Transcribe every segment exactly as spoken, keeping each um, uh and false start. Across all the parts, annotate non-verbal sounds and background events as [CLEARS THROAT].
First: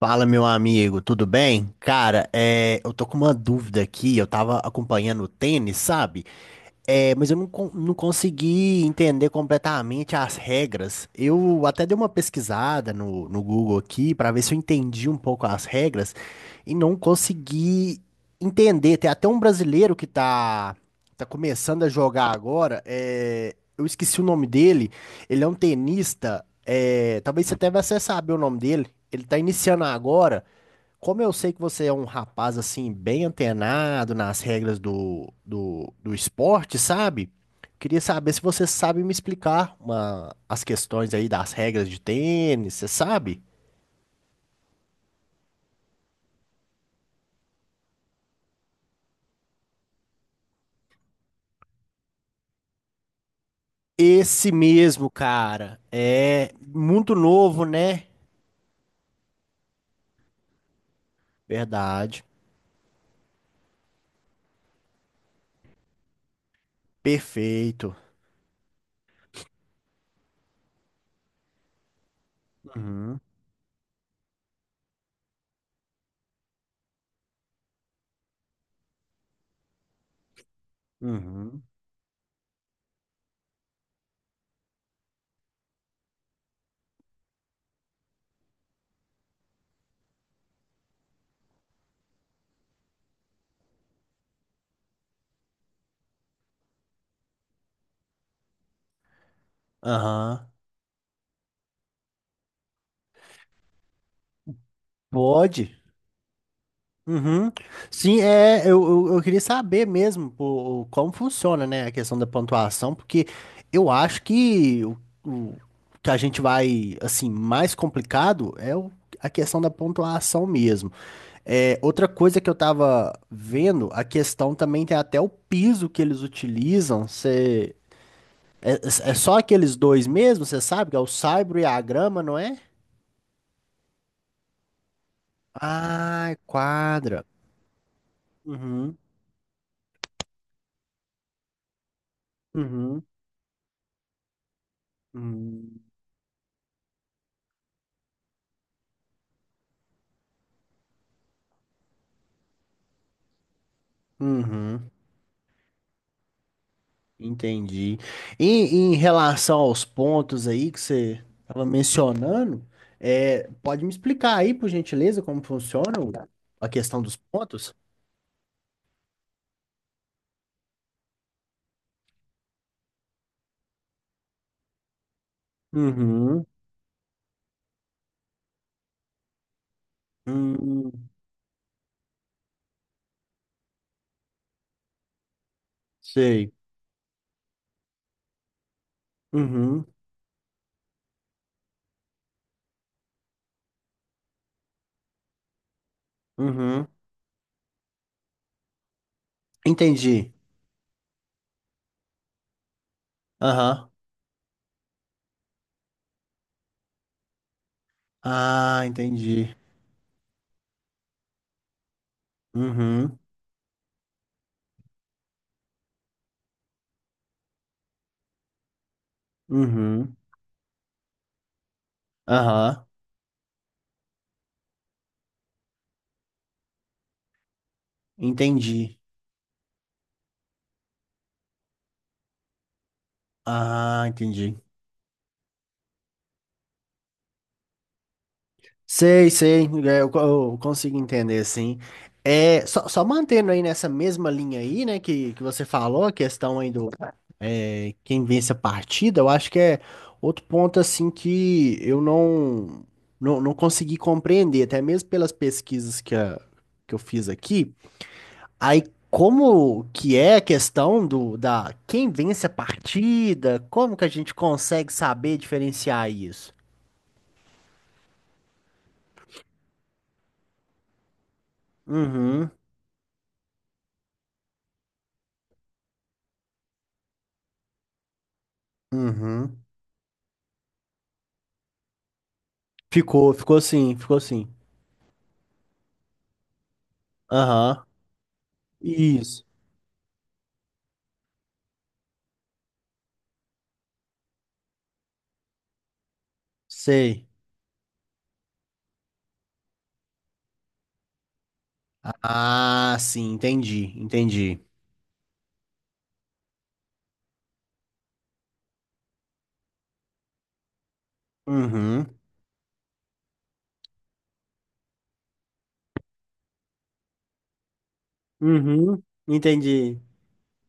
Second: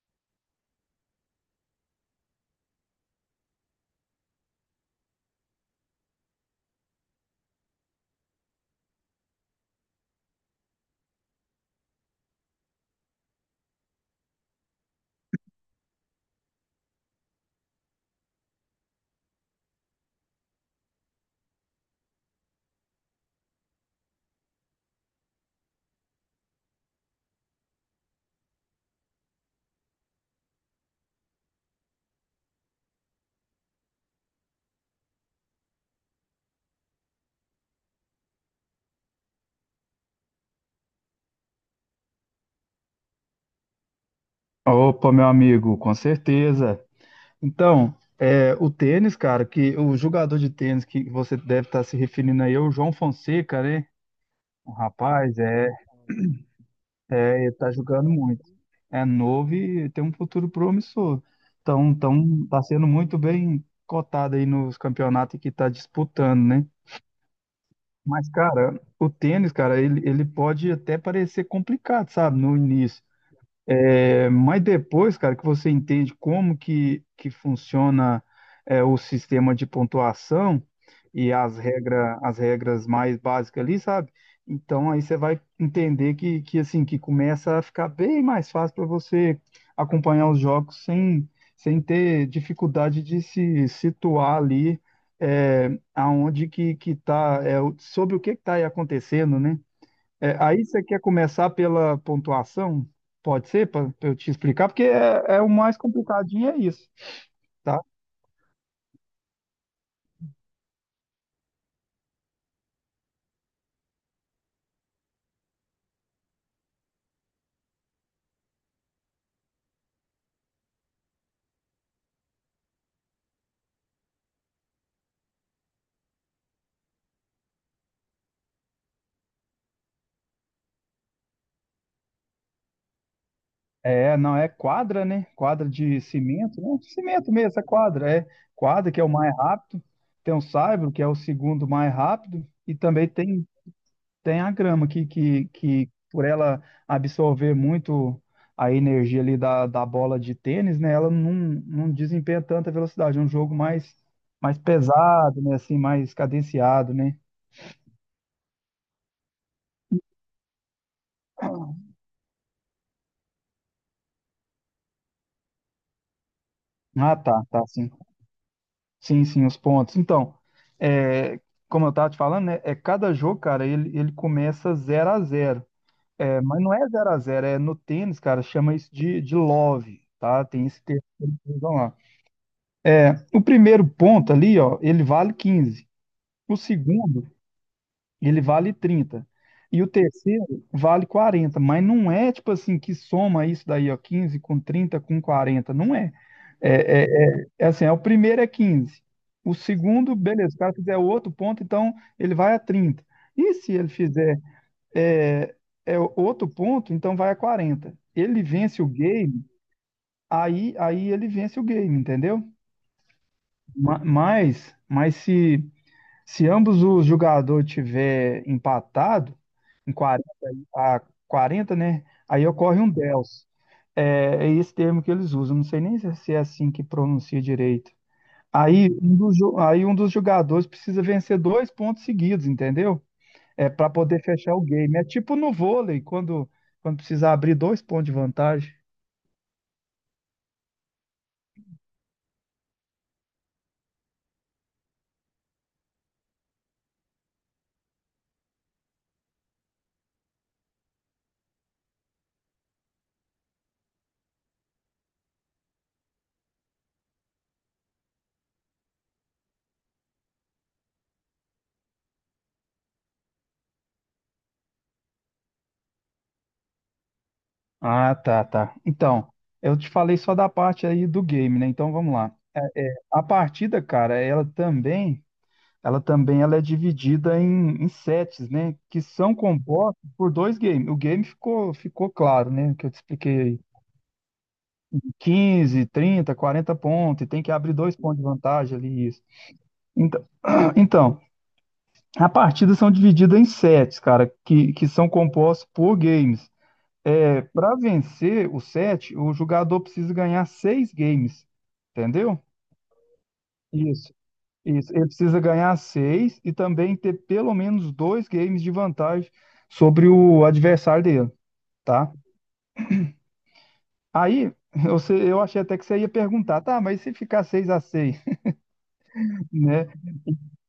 Fala, meu amigo, tudo bem? Cara, é, eu tô com uma dúvida aqui. Eu tava acompanhando o tênis, sabe? É, mas eu não, con- não consegui entender completamente as regras. Eu até dei uma pesquisada no, no Google aqui para ver se eu entendi um pouco as regras e não consegui entender. Tem até um brasileiro que tá, tá começando a jogar agora. É, eu esqueci o nome dele. Ele é um tenista. É, talvez você até vai saber o nome dele. Ele tá iniciando agora. Como eu sei que você é um rapaz assim, bem antenado nas regras do, do, do esporte, sabe? Queria saber se você sabe me explicar uma- as questões aí das regras de tênis, você sabe? Opa, meu amigo, com certeza. Então, é, o tênis, cara, que o jogador de tênis que você deve estar se referindo aí é o João Fonseca, né? Esse O mesmo, rapaz, é, cara, é muito ele novo, tá né? jogando muito. É novo e tem um futuro promissor. Então, Verdade. então, tá sendo muito bem cotado aí nos campeonatos que tá disputando, né? Perfeito. Mas, cara, o tênis, cara, ele, ele pode até parecer complicado, sabe, no início. Uhum, É, mas depois, cara, que você entende como que, que funciona é, o sistema de pontuação e as uhum. regra, as regras mais básicas ali, sabe? Então aí você vai entender que, que assim que começa a ficar bem mais fácil para você acompanhar os jogos sem, sem ter dificuldade de se situar ali é, aonde que, que tá, é, o- sobre o que que tá aí acontecendo, né? É, Aham. aí você quer começar pela pontuação? Pode ser, para eu te explicar, porque é, é o Pode. mais complicadinho, é isso, Uhum. tá? Sim, é, eu, eu, eu queria saber mesmo pô, como funciona, né, a questão da pontuação, porque eu acho que o, o que a gente vai, assim, mais complicado é o- a questão da pontuação mesmo. É, outra coisa que eu tava vendo, a questão também tem até o piso que eles utilizam, cê, é, é é só aqueles dois mesmo, você sabe, que é o saibro e a grama, não é? É, não é quadra, né? Quadra de Ah, cimento, né? quadra. Cimento mesmo, é quadra, é quadra Uhum, que é o mais rápido, tem o saibro que é o segundo mais rápido e uhum, também tem Tem a grama que, que, uhum. que por ela absorver muito a energia ali da, da bola de tênis, né? Ela não, não desempenha tanta velocidade. É um jogo mais, mais Uhum. pesado, né? Assim, mais cadenciado, né? Entendi. E em relação aos pontos aí que você estava mencionando, é, pode me explicar aí, por gentileza, como funciona o- a questão dos Ah, tá, tá, pontos? sim. Sim, sim, os pontos. Então, é, como eu estava te falando, né? É cada jogo, cara, ele, ele começa zero a zero. É, Uhum. mas não é zero a zero é no tênis, cara, chama isso de, de love, tá? Tem esse termo Hum, que eles usam lá. O primeiro ponto ali, ó, ele vale quinze. sei. O segundo, ele vale trinta. E Uhum. o terceiro vale quarenta, mas não é tipo assim que soma isso daí, ó, quinze com trinta com quarenta não é. É, Uhum. é, é, é assim, é, o primeiro é quinze. O segundo, Entendi. beleza, se o cara fizer outro ponto, então ele vai a trinta. E se ele Aham. fizer é, é outro ponto, então vai a quarenta. Ele vence Ah, o game, entendi. aí, aí ele vence o game, entendeu? Uhum. Ma- Mas, mas se Se ambos os jogadores tiver empatado, em Uhum. quarenta, a quarenta, né? Aí ocorre Aham. um dels. É, é esse termo que eles usam. Não sei nem se é, se é assim que pronuncia direito. Aí Entendi. um dos, jo- aí um dos jogadores precisa vencer dois pontos seguidos, entendeu? É para Ah, poder fechar entendi. o game. É tipo no vôlei, quando, quando precisa abrir dois pontos de vantagem. Sei, sei, é, eu, co- eu consigo entender, sim. É, só, só mantendo aí nessa mesma linha aí, né, que, que você falou, a questão aí do é, quem vence a partida, eu acho que é outro ponto, assim, que eu não, não, não consegui compreender, até mesmo pelas pesquisas que, a- que eu fiz aqui. Aí, como que é a questão do, da quem vence a partida, como que a gente consegue saber diferenciar isso? Ah, tá, tá. Então, eu te falei só da parte aí do game, né? Então vamos lá. Uhum, A partida, cara, ela também Ela também ela é dividida em, em sets, né? Que são uhum. compostos por dois games. O game ficou, ficou claro, né? Que eu te Ficou, expliquei ficou aí. assim, ficou assim. quinze, trinta, quarenta pontos, e tem que abrir Aham. dois pontos de vantagem ali, isso. Isso. Então, [CLEARS THROAT] então, a partida são divididas em sets, cara, que, que são compostos por games. Sei. É, para vencer o set, o jogador precisa ganhar seis games, entendeu? Ah, sim, entendi, Isso. entendi. Isso, ele precisa ganhar seis e também ter pelo menos dois games de vantagem sobre o adversário dele, Uhum. tá? Aí, você, eu achei até que você ia perguntar, tá, mas se ficar seis a seis, Uhum. [LAUGHS] né? Entendi.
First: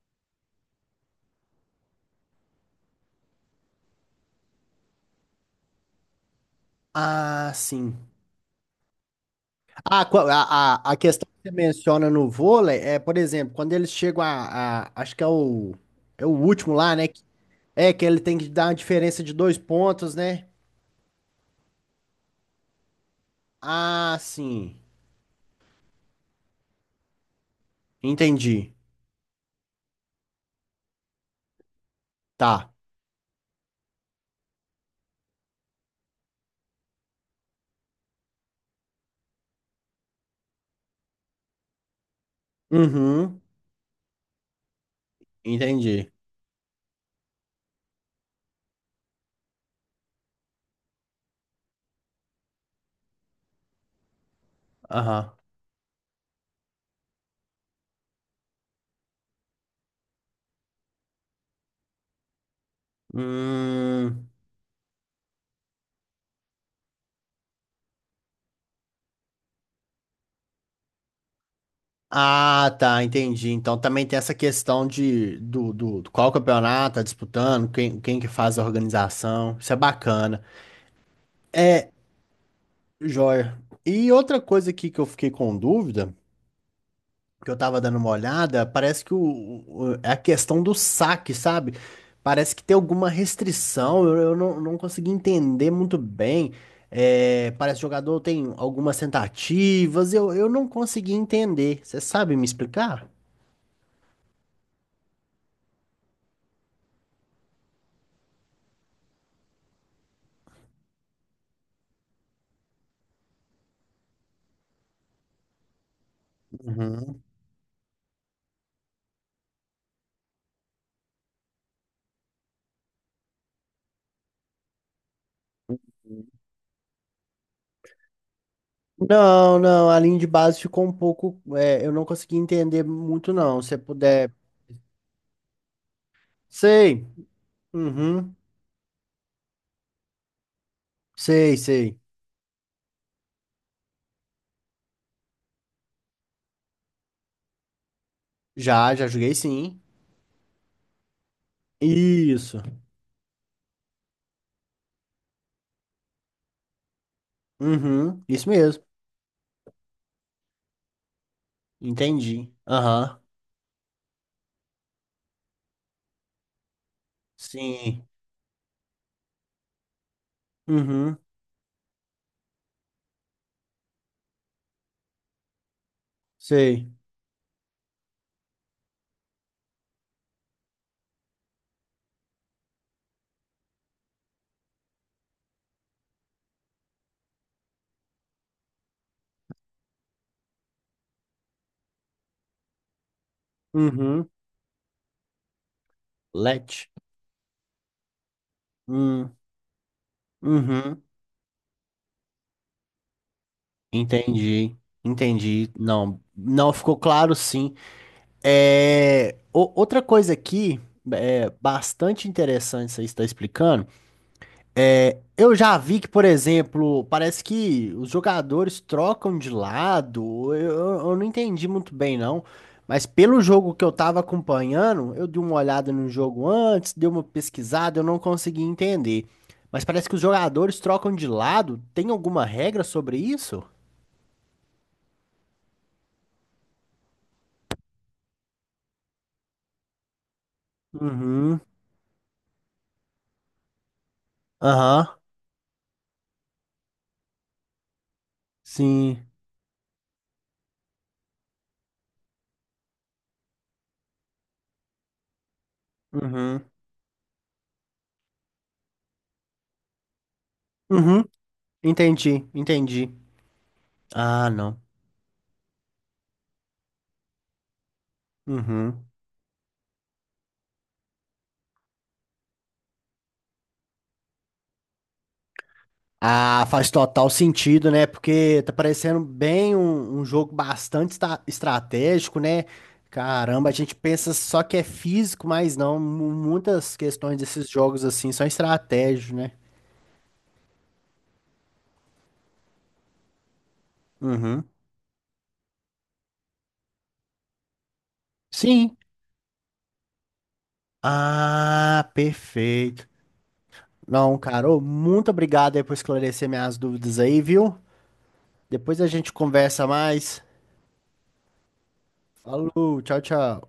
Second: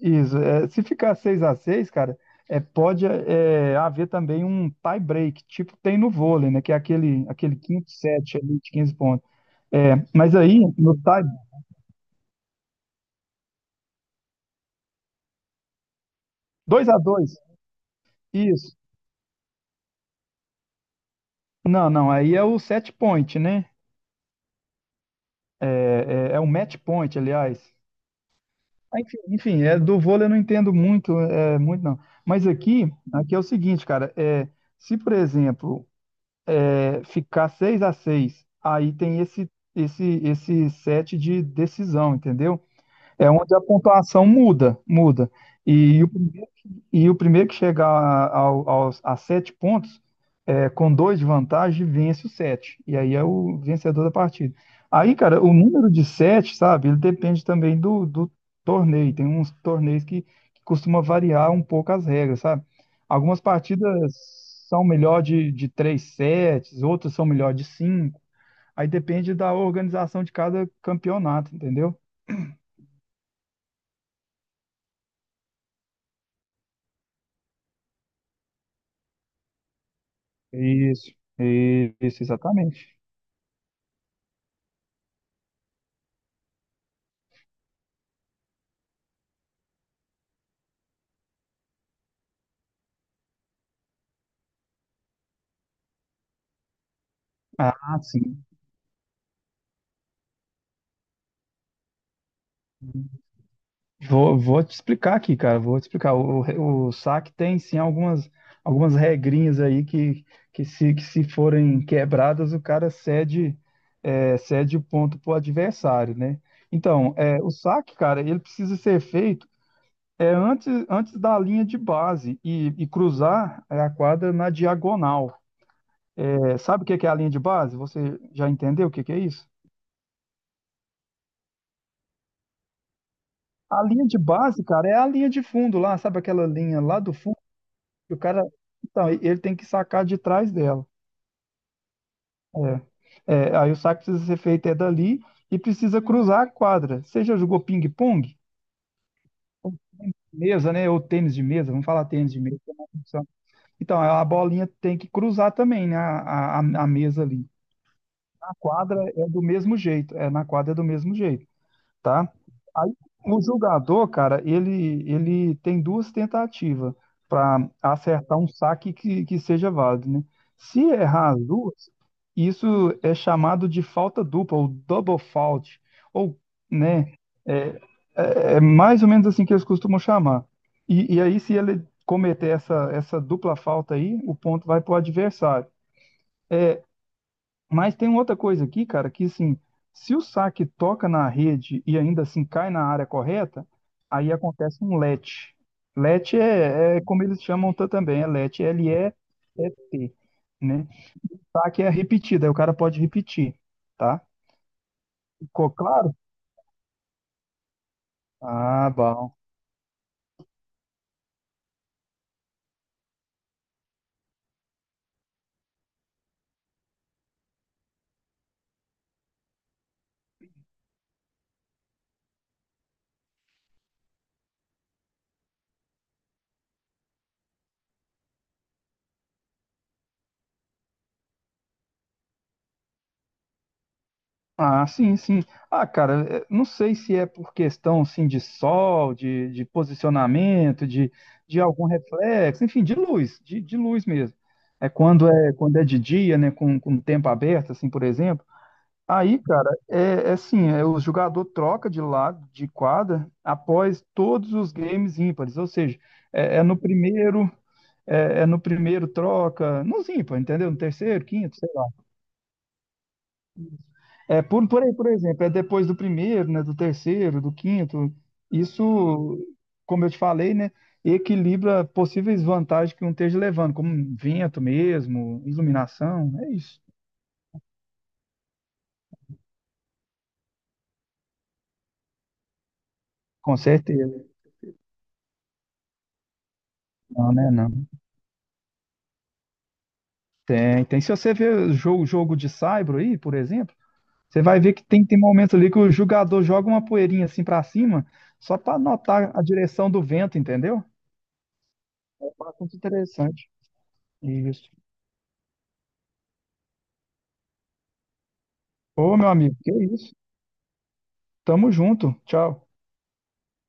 Isso, é, se ficar seis a seis, cara, é, pode é, haver também um tie break, tipo tem no vôlei, né? Que é aquele, Ah, aquele quinto sim. set ali de quinze pontos. É, Ah, qua- mas aí, a, a, a no tie, questão que você menciona no vôlei é, por exemplo, quando eles chegam a, a- acho que é o, é o último dois lá, a né? que- dois, É que ele tem que dar uma isso. diferença de dois pontos, né? Não, não, aí é o set point, né? Ah, sim. É, é, é o match point, aliás. Entendi. Ah, Enfim, enfim, é, do vôlei eu não entendo muito, é, muito não. Mas Tá. aqui, aqui é o seguinte, cara, é, se por exemplo é, ficar seis a seis aí tem esse esse esse set de decisão, entendeu? É Uhum. onde a pontuação muda, muda. E, o Entendi. e o primeiro que chegar ao- aos, a sete pontos, é, com dois de vantagem, vence o sete. E aí é o vencedor da partida. Aí, Aham. cara, o número de sete, sabe, ele depende também do, do torneio. Tem uns torneios que, que costuma variar um pouco as regras, sabe? Algumas partidas Hum. são melhor de, de três sets, outras são melhor de cinco. Aí depende da organização de cada campeonato, entendeu? Ah, tá, entendi. Então também tem essa questão de do, do, do qual campeonato tá disputando, quem, quem que faz a organização. Isso é bacana. Isso, É, isso, exatamente. joia. E outra coisa aqui que eu fiquei com dúvida, que eu tava dando uma olhada, parece que o, o- o- é a questão do saque, sabe? Parece que tem alguma restrição, eu, eu não, não consegui entender muito bem. É, parece que o Ah, jogador sim. tem algumas tentativas, eu, eu não consegui entender. Você sabe me explicar? Vou, vou te explicar aqui, cara. Vou te explicar. O, o, o saque tem sim algumas, algumas regrinhas aí que, que, se, que se forem quebradas, o cara cede, é, cede o ponto pro adversário, né? Então, é, o saque, cara, ele precisa ser feito é, antes, antes da linha de base e, e cruzar é, a quadra na diagonal. É, sabe o que que é a linha de base? Você já entendeu o que que é isso? Não, não, a linha de base ficou um pouco. É, eu não consegui entender muito, não. Se você A linha de puder. base, cara, é a linha de fundo lá, sabe aquela linha lá Sei. do fundo? E o Uhum. cara, então, e- ele tem que sacar de trás dela. Sei, sei. É. É, aí o saque precisa ser feito é dali e precisa cruzar a quadra. Você já jogou ping-pong? Já, já joguei Ou sim. tênis de mesa, né? Ou tênis de mesa, vamos falar tênis de mesa. Isso. Que é mais função. Então, a bolinha tem que cruzar também, né? A, a, a mesa ali. Uhum. Isso Na mesmo. quadra é do mesmo jeito. É, na quadra é do mesmo jeito. Tá? Entendi. Aí Aham. o jogador, cara, ele, ele tem duas tentativas para Sim. acertar um saque que, que seja válido, né? Se Uhum. errar as duas, isso é chamado de falta dupla, ou double fault, ou, Sei. né? É, é, é mais ou menos assim que eles costumam chamar. E, e aí, se ele cometer essa, essa dupla falta aí, o ponto vai para o adversário. É, mas tem outra coisa aqui, cara, que assim, se o saque toca na rede e ainda assim cai na área correta, Uhum. aí acontece um let. Let Let. é, é como eles chamam ta- também, é let, Hum. L E T, né? Uhum. Saque é repetida, aí o cara pode repetir, tá? Entendi. Entendi. Ficou claro? Não, não ficou claro, sim. Ah, bom. É, o- outra coisa aqui, é bastante interessante, você está explicando. É, eu já vi que, por exemplo, parece que os jogadores trocam de lado. Eu, eu não entendi muito bem, não. Mas pelo jogo que eu tava acompanhando, eu dei uma olhada no jogo antes, dei uma pesquisada, eu não consegui entender. Mas parece que os jogadores trocam de lado. Tem alguma regra sobre isso? Ah, sim, sim. Ah, cara, eh, não sei se é por questão, assim, de sol, de, de posicionamento, de, Uhum. de algum reflexo, enfim, de luz, de, de luz mesmo. É Aham. quando é quando é de dia, né, com, com o tempo aberto, assim, por exemplo. Sim. Aí, cara, é, é assim, é, o jogador troca de lado, de quadra, após todos os games ímpares, ou seja, é, é Uhum. no primeiro, é, é no primeiro troca, nos ímpares, entendeu? No Uhum. terceiro, quinto, sei lá. Entendi, entendi. É, Ah, por, não. por aí, por exemplo, é depois do primeiro, né, do terceiro, do quinto. Uhum. Isso, como eu te falei, né, equilibra possíveis vantagens que um esteja levando, como um vento mesmo, iluminação, é Ah, isso. faz total sentido, né? Porque tá parecendo bem um, um jogo bastante esta- estratégico, né? Com Caramba, a gente certeza. pensa só que é físico, mas não. mu- Muitas Não, questões né, desses não. jogos assim são estratégicos, né? Tem, tem. Se você ver jogo, jogo de saibro aí, por exemplo, você vai Uhum. ver que tem, tem momentos ali que o jogador joga uma poeirinha assim pra cima, só pra Sim. notar a direção do vento, entendeu? Ah, É bastante perfeito. interessante. Não, cara, Isso. ô, muito obrigado aí por esclarecer minhas dúvidas aí, viu? Depois a Ô, meu gente amigo, que conversa isso. mais. Tamo junto. Tchau. Falou, tchau, tchau.